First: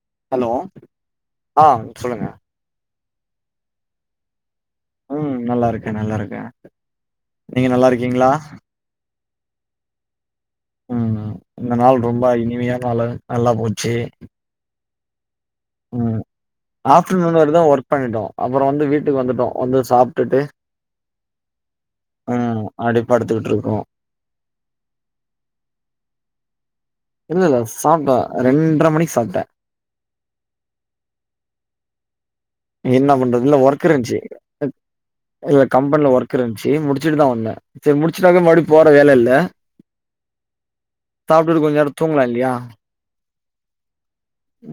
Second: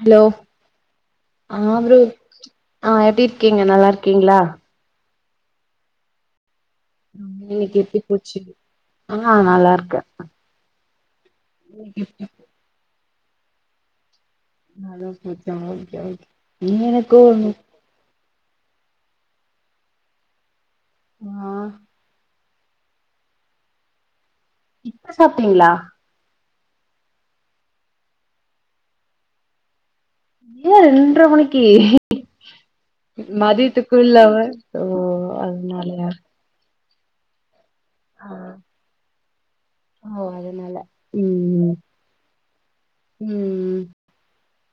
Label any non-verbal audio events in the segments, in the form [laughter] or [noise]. Hello ஆ ஆமா bro சொல்லுங்க ஆ எப்டி இருக்கீங்க நல்லா இருக்கீங்ளா ம் நல்லா இருக்கே நல்லா இருக்கே ம் நீங்க இன்னக்கி நல்லா எப்டி இருக்கீங்களா? போச்சு ஆ நல்லா இருக்கே ம் இந்த நாள் இன்னைக்கு எப்டி ரொம்ப இனிமையான நாளா நல்லா போச்சி நல்லா போச்சா ஓகே ஓகே நீங்க எனக்கோ ஒன்னு பண்ணிட்டோ அப்பறோ வந்து வீட்டுக்கு வந்துட்டோ வந்து சாப்ட்டுட்டு ஆ ம் அப்டியே படுத்துக்கிட்டு இருக்கோ இப்ப சாப்ட்டீங்ளா இல்ல இல்ல சாப்ட்டே ரெண்ற மணிக்கு சாப்ட்டே ஏ ரெண்ற மணிக்கு என்ன பண்றது இல்ல ஒர்க் மதியத்துக்கு இருந்துச்சு. இல்லாம சோ அதனாலயா இருந்துச்சி முடிச்சுட்டுதா வந்தே செரி ஆ முடிச்சுட்டாக்க மறுபடி போற வேல இல்ல ஓ அதனால சாப்டுட்டு கொஞ்ச நேரோ தூங்கலா இல்லயா ம் ம்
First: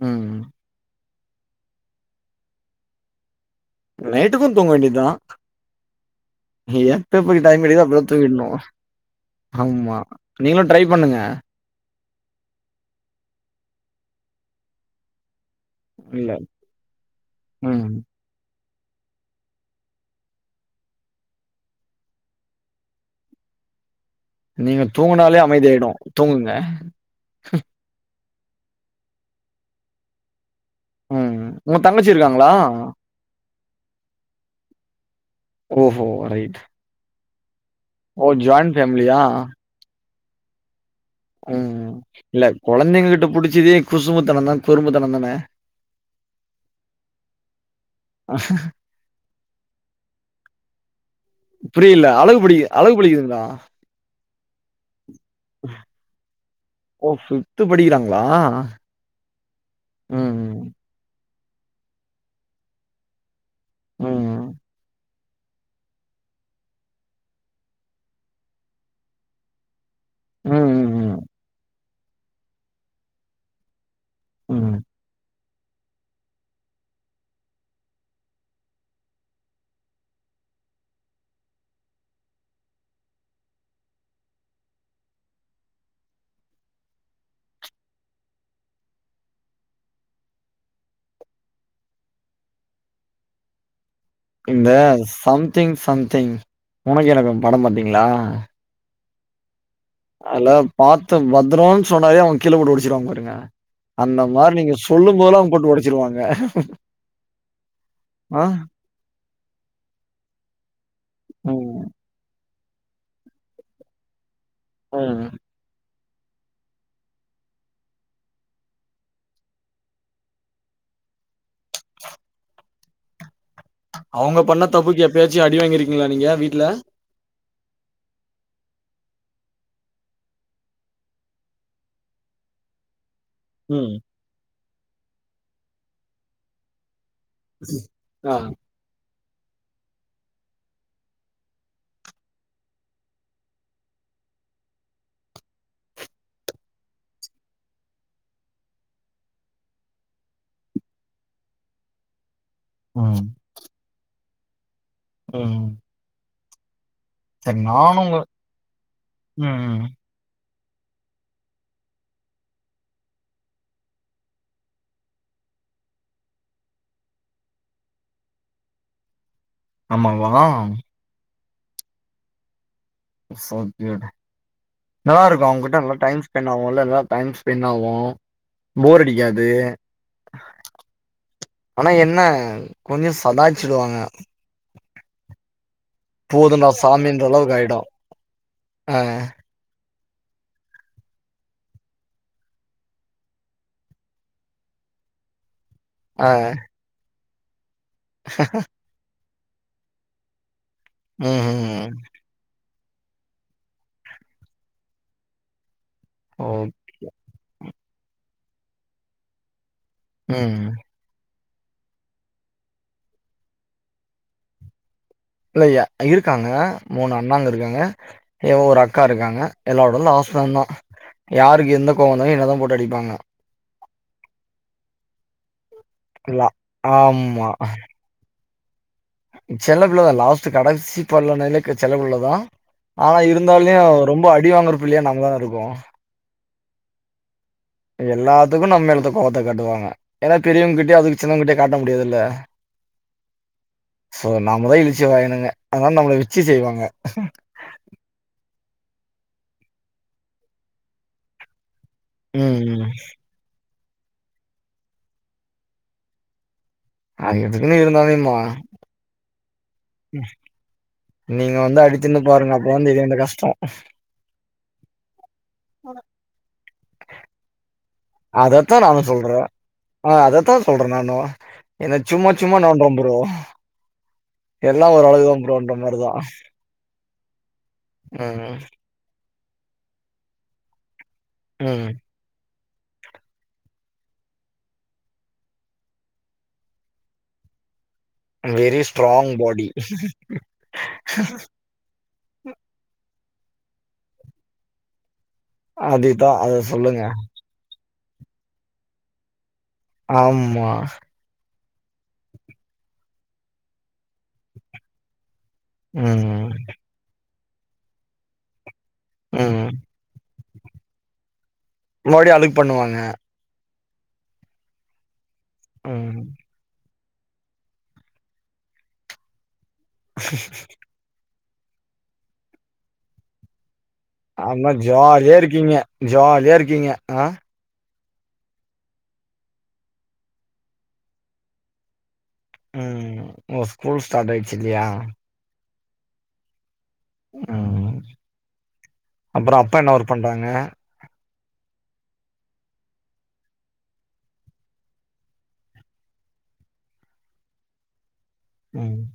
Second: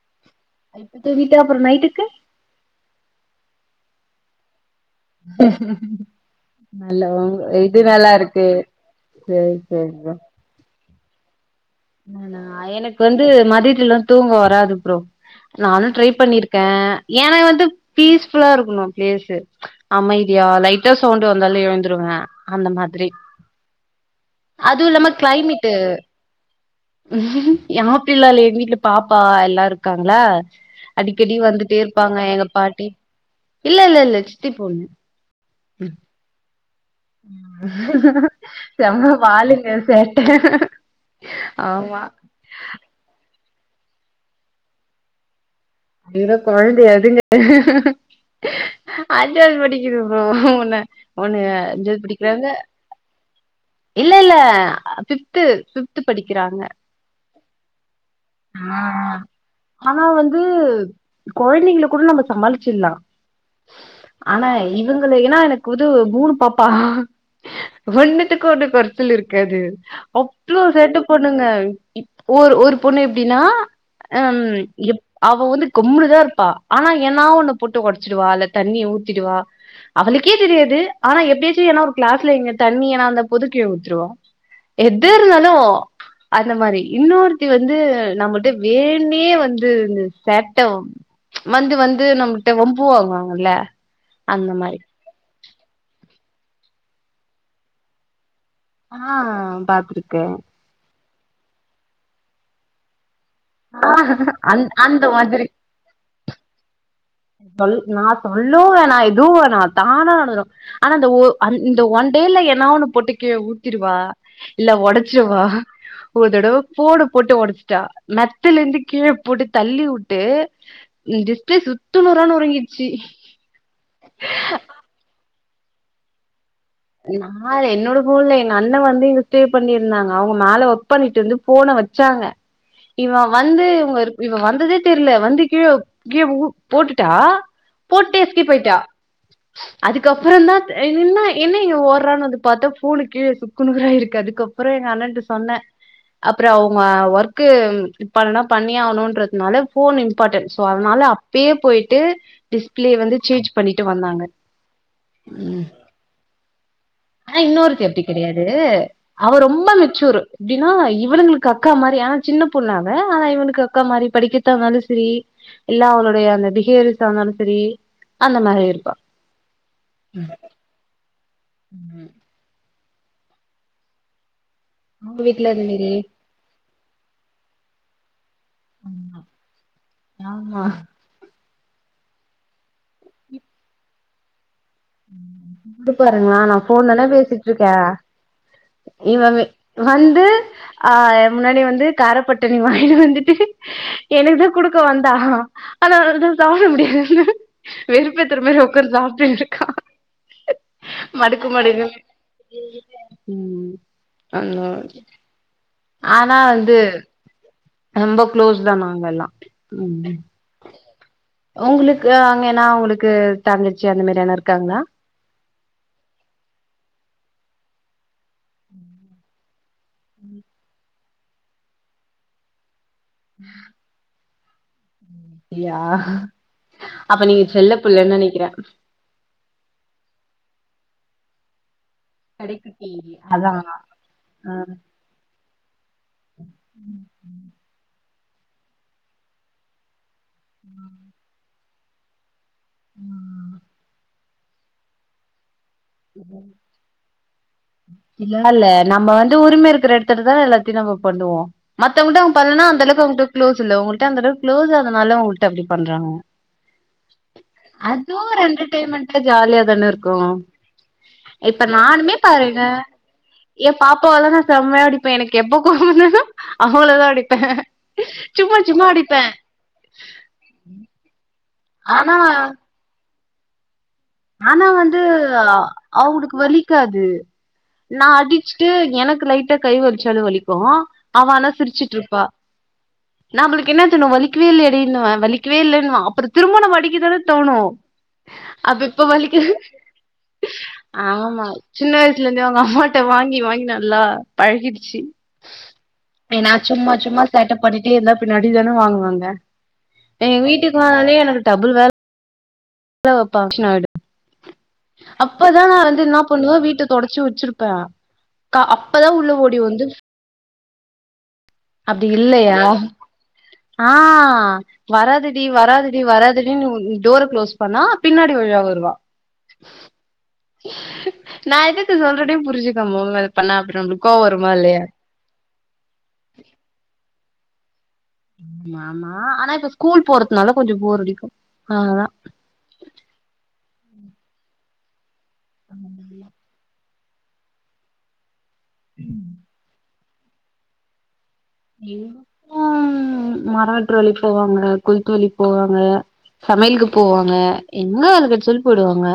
ம் இப்ப தூங்கிட்டா அப்பறோ நைட்டுக்கு நைட்டுக்கும் தூங்க வேண்டியது தான் ஹ நல்லா எப்ப எப்ப உங்க டைம் இது கிடைக்குதோ அப்பதான் நல்லா இருக்கு தூங்கிடணும். சேரி ஆமா சேரிபா நீங்களும் ட்ரை பண்ணுங்க ஆனா எனக்கு வந்து மதித்துலாம் தூங்க வராது ப்ரோ நானும் ட்ரை இல்ல. பண்ணிருக்கேன் ஏன்ன வந்து ம். பீஸ் ஃபுல்லா இருக்கணும் பிளேஸ்சு அமைதியா லைட்டா சவுண்ட் வந்தாலும் எழுந்துருவ அந்த மாதிரி நீங்க அதுவு தூங்குனாலே அமைதியா ஆய்டும் தூங்குங்க ம் எ மோப்பிள்ளாலே எ வீட்டல பாப்பா எல்லாம் இருக்காங்களா அடிக்கடி ம். உங்க வந்துட்டே தங்கச்சி இருப்பாங்க எங்க இருக்காங்களா? பாட்டி இல்ல இல்ல இல்ல சித்தி பொண்ணு ஓஹோ ரைட் ஓ! ஜாயிண்ட் செம்ப ஃபேமிலியா? வாளுங்க சேட்ட ம். ஆமா இல்ல குழந்தைங்க கிட்ட புடிச்சதே குசுபுத்தனம் தான் குரும்புத்தனம் தானே அதுங்க குழந்தையா அதுங்க ஆஹ அஞ்சாது படிக்குதுங்க ப்ரோ உண்ண ஒண்ணு அஞ்சாவது படிக்கிறாங்க அவ்ளோ படிக்ககுதுங்களா இல்ல இல்ல அ பிஃப்து பிஃப்து படிக்கிறாங்க ஓ சரி பிஃப்த்து படிக்கிறாங்களா ஆ ஆனா வந்து ம். குழந்தைகள கூட நம்ம சமாளிச்சிடலாம் ம். ஆனா ம். இவுங் களே ஏன்னா எனக்கு உது மூணு பாப்பா ஒண்ணுத்துக்கு ஒன்னு கொறச்சல் இருக்காது அவ்ளோ ம். சேட்ட ம். பண்ணுங்க ஒரு ஒரு பொண்ணு எப்டின்னா ஹம் ம். அவ வந்து கம்முனுதான் இருப்பா ஆனா ஏன்னா ஒண்ணு போட்டு ஒடச்சிடுவா இல்ல தண்ணிய ஊத்திடுவா அவளுக்கே தெரியாது ஆனா எப்படியாச்சும் ஏன்னா ஒரு கிளாஸ்ல இங்க தண்ணி ஏனா அந்த போது கீழ ஊத்திருவா எது இருந்தாலும் அந்த மாரி இன்னொரு த்தி வந்து நம்மிட்ட வேன்னே வந்து இந்த சேட்டம் வந்து வந்து நம்கிட்ட வம்பவாங்குவாங்கல இந்த சம்திங் சம்திங் உனக்கு எனக்கும் படம் பாத்தீங்களா ஆ பாத்திரு அல்ல பாத்து பத்தரோம்ன்னு சொன்னாலே அவு கீழே போட்டு ஒடிச்சிருவாங்க பாருங்க அந்த மாரி அந் நீங்க அந்த சொல்லும் போதல்லா மாதிரி அவுங்க போட்டு ஒடச்சிருவாங்க சொல் நான் சொல்லுவன் நான் எதுவும் நான் தானா அலுதுடும் ஆனா இந்த ஒ அந் ம் இந்‌‌‌த ஒன் மேல்ல ஏன்னா ஒண்ணு போட்டுக்கு கீழ ஊத்திருவா இல்ல ம். ஒடச்சிருவா ஒர்தடவ ஃபோன போட்டு உடைச்சிட்டா மெத்தைல இருந்து கீழ போட்டு தள்ளி விட்டு எ டிரஸ்ஸே சுத்தி சுக்கு நூறா நொறுங் கிச்சி அவுங்க பண்ண தப்புக்கு எப்பயாச்சி அடி வாங்கிருக்கீங்களா நீங்க வீட்ல நான் என்னோட ஃபோன் இல்ல எங்க அண்ண வந்து இங்க சீர் பண்ணிருந்தாங்க அவுங்க மேல ஒர்க் பண்ணிட்டு இருந்து போன வச்சாங்க இவன் வந்து ம் இவங்க இவ வந்ததே தெர்ல வந்து கீழ கீழ போட்டுட்டா போட்டு ஆ. எஸ்கேப்பாயிட்டா அதுக்கப்புற தா இது என்னாயி என்ன இவ ஓற்றான்னு வந்து பாத்தா போனு கீழ சுக்குனூராயிருக்கு அதுக்கப்புறோ எங்க அண்ணன்ட்ட சொன்ன அப்புறோ அவங்க ஒர்க்கு இப்ப பண்ணணு பண்ணியே ஆவணுன்றதுனால போன் இம்பார்ட்டன்ட் சோ அதனால பயே போயிட்டு டிஸ்பிளே வந்து ம். சேஞ்ச் பண்ணிட்டு வந்தாங்க ம் ஆனா சரி இன்னொருத்தி அப்டி நானும் உங்க கெடையாது அவ ரொம்ப ம். மெச்சூரு எப்டினா இவளுங்ளுக்கு அக்கா மாரி ஆனா சின்ன பொண்ணு அவ ஆனா இவனுக்கு அக்கா மாரி படிக்கற்த்தாந்தாலு‌சரி இல்லா அவளுடைய அந்த பிஹேவியர்ஸ் இருந்தாலு சரி அந்த மாரி இருப்பா ஆமாவா ம் சோ கியூட் உங்க நல்லா இருக்கு வீட்ல அது அவங்கிட்ட மாரி நல்லா டைம் ஸ் பென்னாவுல்லா டைம் ஸ்பெண்ட் ஆவு போர் அடிக்காது ஆமா ஆனா என்ன கொஞ்சோ சதாச்சிடுவாங்க இத பாருங்களா நா போதும்டா போன் தானே சாமின்ற அளவுக்கு பேசிட்டுருக்கே ஆயிடும். அ இவ வெ வந்து ஆஹ் எ முன்னாடி வந்து காரப்பட்டணி வாங்கினு வந்துட்டு எனக்கு தா குடுக்க வந்தா ஆனா அ. என்னால்தா சாப்ட முடியாது வெறுப்பேத்துற மாரி உக்காந்து சாப்ட்டுட்ருக் மடக்குமடகுனு ம்ஹ்ம். உம் நல்லாரு ஆனா ஓ. வந்து ரொம்ப க்ளோஸ் தா நாங்கெல்லா ம் ம் உங்ளுக்கு அங்க ஏனா உங்ளுக்கு தங்கச்சி அந்த மாரி யார்னா இருக்காங்ளா இல்லையா இருக்காங்க மூணு அண்ணாங்க இருக்காங்க ஏ ஒரு அக்கா இருக்காங்க எல்லாரோட லாஸ்ட் நாந்தா யாருக்கு எந்த கோவந்தாயு என்ன தா போட்டு அடிப்பாங்க உம் யா இல்ல அப்ப நீங்க ஆமா செல்ல புள்ள என்ன நெனைக்கிற செல்ல புள்ளதா லாஸ்ட்டு கடைசி பள்ளனாலே கெ செல்லபுள்ளதா கடைக்குட்டி ஆனா அதா இருந்தாலியு ரொம்ப அடி ஆ வாங்குற பிள்ளையா நங்கதா இருக்கோ எல்லாத்துக்கு நம்ம மேலதா கோவத்த காட்டுவாங்க ஏனா பெரியவங்க கிட்டயே அதுக்கு சின்னவங்கிட்டயே காட்ட முடியாதுல்ல ஹா சோ நாம தா இழுச்சி வாயினுங்க அதானால நம்மள வெச்சி செய்வாங்க அப்டிலா இல்ல நம்ம வந்து உரிம இருக்கிற இடத்துல தான எல்லாத்தையும் நம்ம பண்ணுவோ மத்தவங்கிட்ட அவங் ம் பண்ணலா ம் அந்தளவு அவங்கிட்ட குளோஸ் இல்ல உங்களிட்ட அந்தளவுக்குளோஸ் அதனால உங்ககிட்ட அப்டி பண்றாங்க அது எதுக்குன்னு அதுவு இருந்தாலும்மா ஒரு என்டர்டெயின்மெண்டா ஜாலியா தான இருக்கு நீங்க இப்ப வந்து நானுமே அடித்தின்னு பாருங்க அப்ப வந்து இது இந்த கஷ்டோ ஏ பாப் அப்போவல்லா நா செம்மையா அடிப்பே எனக்கு எப்ப கோவோவந்ததோ அவளதா அடிப்பே சும்மா சும்மா அடிப்பே ஆஹ் அதத்தா சொல்றே நானு என்ன ஆனா சும்மா சும்மா நோண்றா ப்ரோ ஆனா எல்லா வந்து ஒரு அளவுதா ப்ரோன்ற மாரிதா அவங்களுக்கு வலி இருக்காது நா ம் அடிச்சிட்டு எனக்கு லைட்டா கை வலிச்சாலு வலிக்கு அவ ஆனா ம் சிரிச்சுட்டுருப்பா நாம்பளுக்கு என்ன தோணு வலிக்குவே இல்லயாடின்னுவ வலிக்கவேல்லன்னுவா அப்பற திரும்பவு நம்ப அடிக்க தானே தோணு அப்ப வெரிஸ்ட்டு இப்ப வலிக்குது ஆமா சின்ன வயசுல இருந்தே அவுங்க அம்மாட வாங்கி வாங்கி நல்லா பழகிருச்சு அதுதான் ஏனா அத சும்மா சொல்லுங்க. சும்மா சேட்ட பண்ணிடே இருந்தா பின்ன அடிதான வாங்குவாங்க எங்க ஆமா. வீட்டுக்கு வராலே எனக்கு டபுள் வே ல வப்பா ஷ்னு ஆயிடு அப்பதா நா வந்து என்ன ம். பண்ணுவே வீட்ட தொடைச்சி வச்சிருப்பே கா அப்பதா உள்ள ஓடி ம். வந்து அப்டி மறுபடியும் அழுக்கு இல்லயா பண்ணுவாங்க. ஆ வராதடி வராதடி ம். வராதடினு உ டோர க்ளோஸ் பண்ணா பின்னாடி வழியா வருவா நா எதுக்கு சொல்றேனே புரிஞ்சுக்காம மோங் பண்ணா அப்பறம் ஆமா ஜாலியா இருக்கீங்க ஜாலியா இருக்கீங்க ஆ மா மா ஆனா இப்ப ஸ்கூல் போறதுனால கொஞ்சோ போர் அடிக்கு ஆ ஹா ம் ஓ ஸ்கூல் ஸ்டார்ட் ஆயிடுச்சு இல்லயா அம்மம்மா ம் அப்பறோ அப்பா என்ன ஒர்க் பண்றாங்க இவ் அம் மராற்று வேலைக்கு போவாங்க கொளுத்து வேலைக்கு போவாங்க சமையலுக்கு போவாங்க என்ன வேல கெடச்சாலு ம் போயிடுவாங்க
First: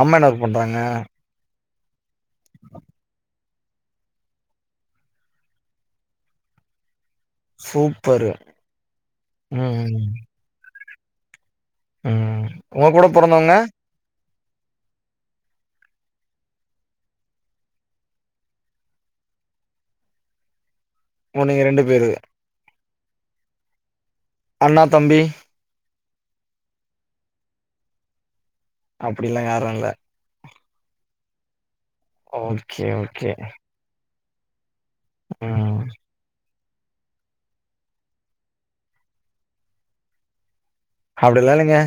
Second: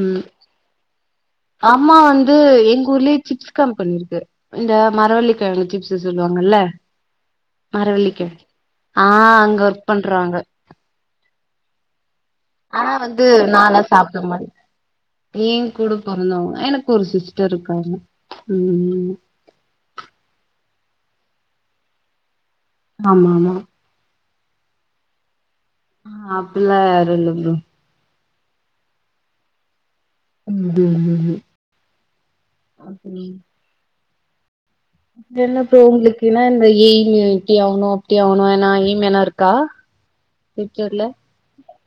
அம்மா என்ன ஒர்க் பண்றாங்க அம்மா வந்து எங்க ஊர்லயே சிப்ஸ் கம்பெனி இருக்கு இந்த மரவள்ளிக்கெழங்கு சிப்ஸு சொல்லுவாங்கல்ல மரவள்ளிக்கெ சூப்பரு. ஆ அங்க ஒர்க் ம். பண்றாங்க ம் உங்க ஆனா கூட வந்து பொறந்தவங்க? நால்லா சாப்ட மாட்டே ஏ கூட பொறந்தவுங்க எனக்கு ஒரு சிஸ்டர் இருக்காங்க ம் ம் ஓ நீங்க ரெண்டு பேரு ஆமாமா அண்ணா தம்பி ஆ அப்பில்லா யாரு இல்ல ப்ரோ அப்டி எல்லா யாரு இல்ல உண்டு உ உ ஓகே ஓகே என்ன ப்ரோ ம். உங்களுக்கு ஏனா இந்த எய்மு இப்டி ஆகணு அப்டி ஆகணு எனா எய்ம் எனா இருக்கா ஃப்யூச்சர்ல அப்டில்லா இல்லைங்க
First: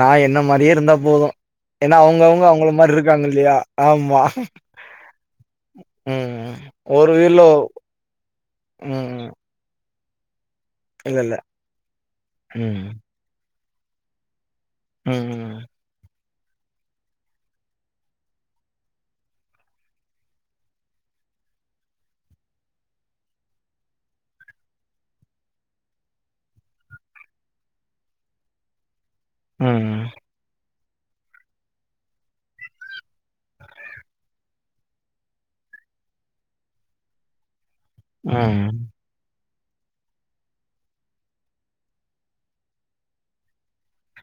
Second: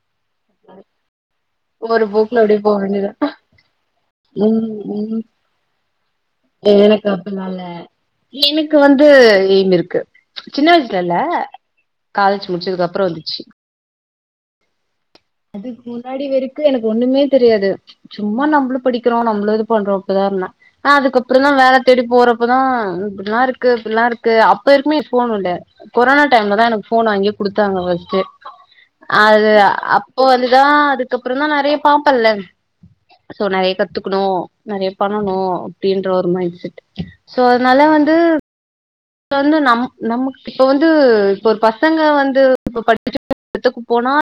நா என்ன மாரியே இருந்தா போது ஏனா ஒரு போக்குல அவுங்கவுங்க அப்டியே அவுங்கள போ மாரி வேண்டியதா இருக்காங்க இல்லையா ஆமா ம் ம் ம் ம் எனக்கு அப்டிலால்ல எனக்கு வந்து ம் எய்ம் இருக்கு சின்ன வயசுல இல்ல காலேஜ் முடிச்சதுக்கு ம் அப்பறோ வந்துச்சு ம் அதுக்கு முன்னாடி வரைக்கு எனக்கு ஒண்ணுமே தெரியாது சும்மா நம்மளு படிக்கிறோ நம்மளு இது பண்றோ இப்டிதா இருந்தே அதுக்கப்பற தா வேல தேடி போறப்பதா இப்டிலா இருக்கு இப்டிலா இருக்கு அப்ப இருக்குமே இப்ப ஃபோனு இல்ல கொரோனா டைம்ல தா எனக்கு ஃபோன் வாங்கி குடுத்தாங்க ஃபஸ்ட்டு அது ம் அப் போ வந்துதா அதுக்கப்பறோ தா நெறைய பாப்பல்ல சோ நெறைய கத்துக்கணு நெறைய பண்ணணு அப்டின்ற ஒரு மைண்ட் செட் சோ அதனால வந்து ம் இப்ப வந்து நம் நம்க் இப்ப வந்து இப்ப ஒரு பசங்க வந்து இப்ப [inaudible] எடத்துக்கு போனா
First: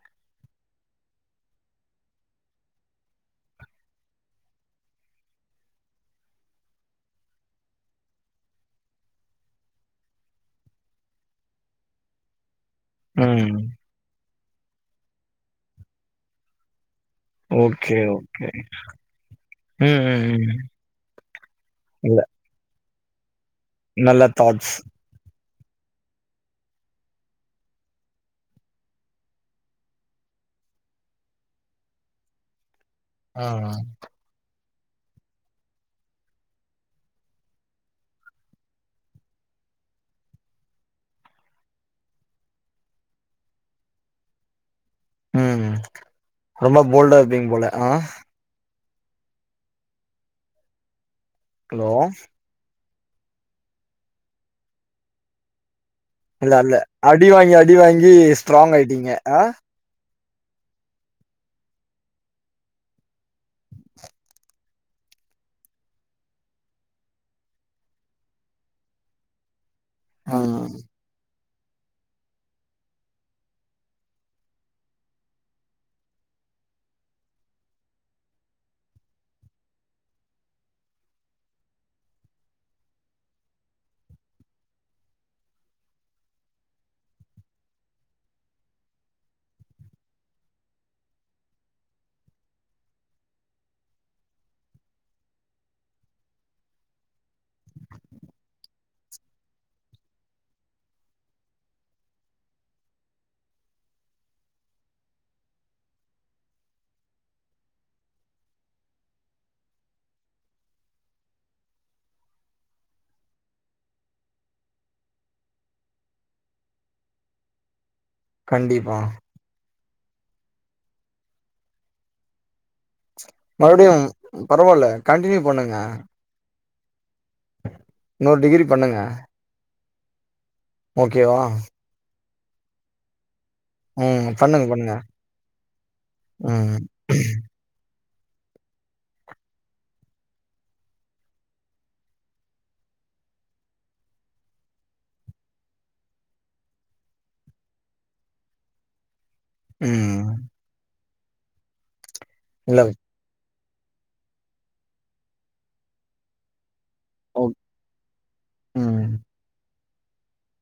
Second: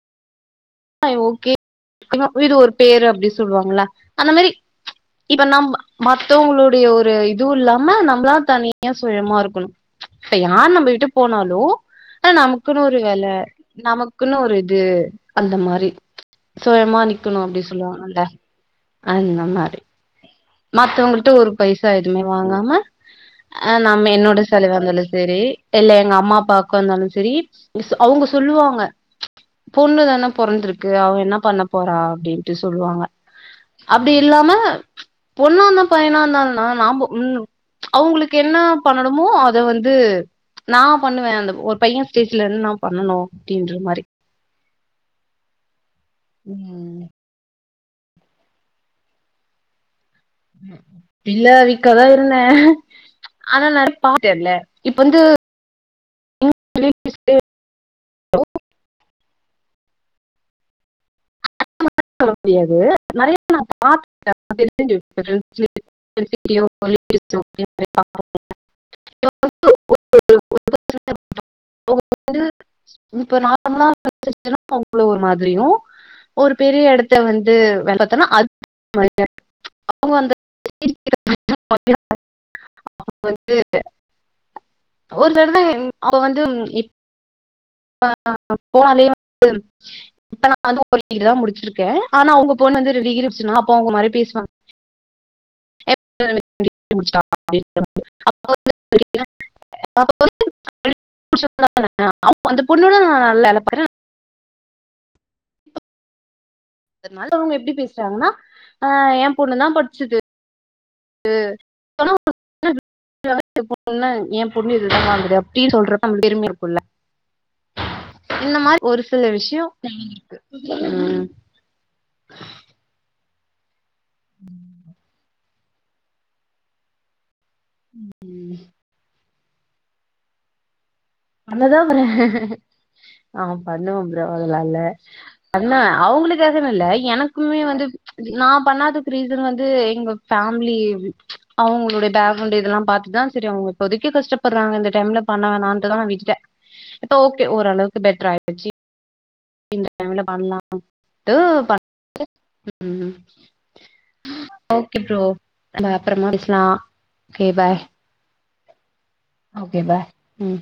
ஓகே [inaudible] இது ஒரு பேரு அப்டி சொல்லுவாங்களா அந்த மாரி இப்ப நம் மத்தவங்களுடைய ஒரு இது இல்லாம நம்ளா தனியா சுயமா இருக்கணு இப்ப யார் நம்ம விட்டு போனாலு ஆ நமக்குன்னு ஒரு வேல ம் நமக்குன்னு ஒரு இது அந்த மாரி சொயமா நிக்கணு அப்டி ஓகே சொல்லுவாங்கல்ல ஓகே அந்த மாரி ம் ம் ம் மத்தவங்கள்ட்ட ஒரு பைசா இல்ல எதுவுமே வாங்காம அ நாம்ம நல்ல என்னோட தாட்ஸ் செலவா இருந்தாலு சேரி இல்ல எங்கம்மா அப்பாக்கு இருந்தாலு செரி அவுங்க சொல்லுவாங்க பொண்ணு தான பொறந்திருக்கு அவ என்ன பண்ண போறா அப்டின்ட்டு சொல்லுவாங்க ம் அப்டி இல்லாம பொண்ணா இருந்தா பைனா இருந்தாலு நாம ஆம்போ ம் அவுங்களுக்கு என்னா பண்ணணுமோ அத வந்து நா பண்ணுவே அந்த ஒரு பைய ஸ்டேஜ்ல இருந்து நா பண்ணனு அப்டின்ற மாரி ம் ரொம்ப ம் போல்டா இருப்பீங்க போல அ இல்ல விக்கு ஹலோ அதாவ்து என்ன ஆனா நட [inaudible] இல்ல இப்ப வந்து இல்லல்ல அடி வாங்கி அடி வாங்கி ஸ்ட்ராங் ஆயிட்டீங்க அ [inaudible] முடியாது நெறையா [inaudible] நா பாத் [inaudible] [inaudible] ஆ [inaudible] இப்ப நார்மலான்னா [inaudible] அவ்ங்ள ஒரு மாதிரியு ஒரு பெரிய எடத்த வந்து வேண்டாத்தனோ அ [inaudible] [inaudible] வந்து ஒரு தடவ அவ வந்து இப் [inaudible] இப்ப நா வந்து ஒரு டிகிரி தா முடிச்சிருக்கே ஆனா அவுங்க பொண்ணு வந்து ரெண்டு டிகிரி வெச்சிருந்தாங்க அப்போ அவுங்க ஒரு மாரி பேசுவாங்க [inaudible] [inaudible] அந்த பொண்ணவுட [unintelligible] அதனால அவுங்க எப்டி பேசுறாங்கன்னா அ எ பொண்ணு தா படிச்சுது து [inaudible] [inaudible] பொண்ணு ஏ பொண்ணு இதுதாவாகுது அப்டின் சொல்றப்பா [inaudible] பெருமையா இருக்கும்ல்ல இந்த மாரி கண்டிப்பா ஒரு சில விஷ்யோ இருக்கு மறுபடியும் பரவால்ல கண்டினியூ பண்ணுங்க இன்னுரு டிகிரி பண்ணுங்க ஓகேவா பண்ணதா போறே ஆ பண்ணுவே ப்ரோ ம் ஒரு பண்ணுங்க நாளு பண்ணுங்க பண்ணுவ அவுங்களுக்காகன்னு ம் இல்ல எனக்குமே வந்து நா பண்ணாதுக்கு ரீசன் வந்து எங்க ஃபேம்லி அவுங்களுடைய பேக்ரவுண்ட் இதெல்லா பாத்துதா செரி அவுங்க இப்போதைக்கு கஷ்டப்பட்றாங்க இந்த டைம்ல பண்ண வேணான் டுதா நா விட்டுட்டே இப்ப ஓகே ஓரளவுக்கு பெட்டர ஆய்டுச்சி இந்த டைம்ல ம் பண்லாம் ட்டு இல்ல [inaudible] ம் ஓகே ப்ரோ நம்ம அப்றமா பேசலா ஓ ஓகே பாய் ம் ஓகே பாய் ம்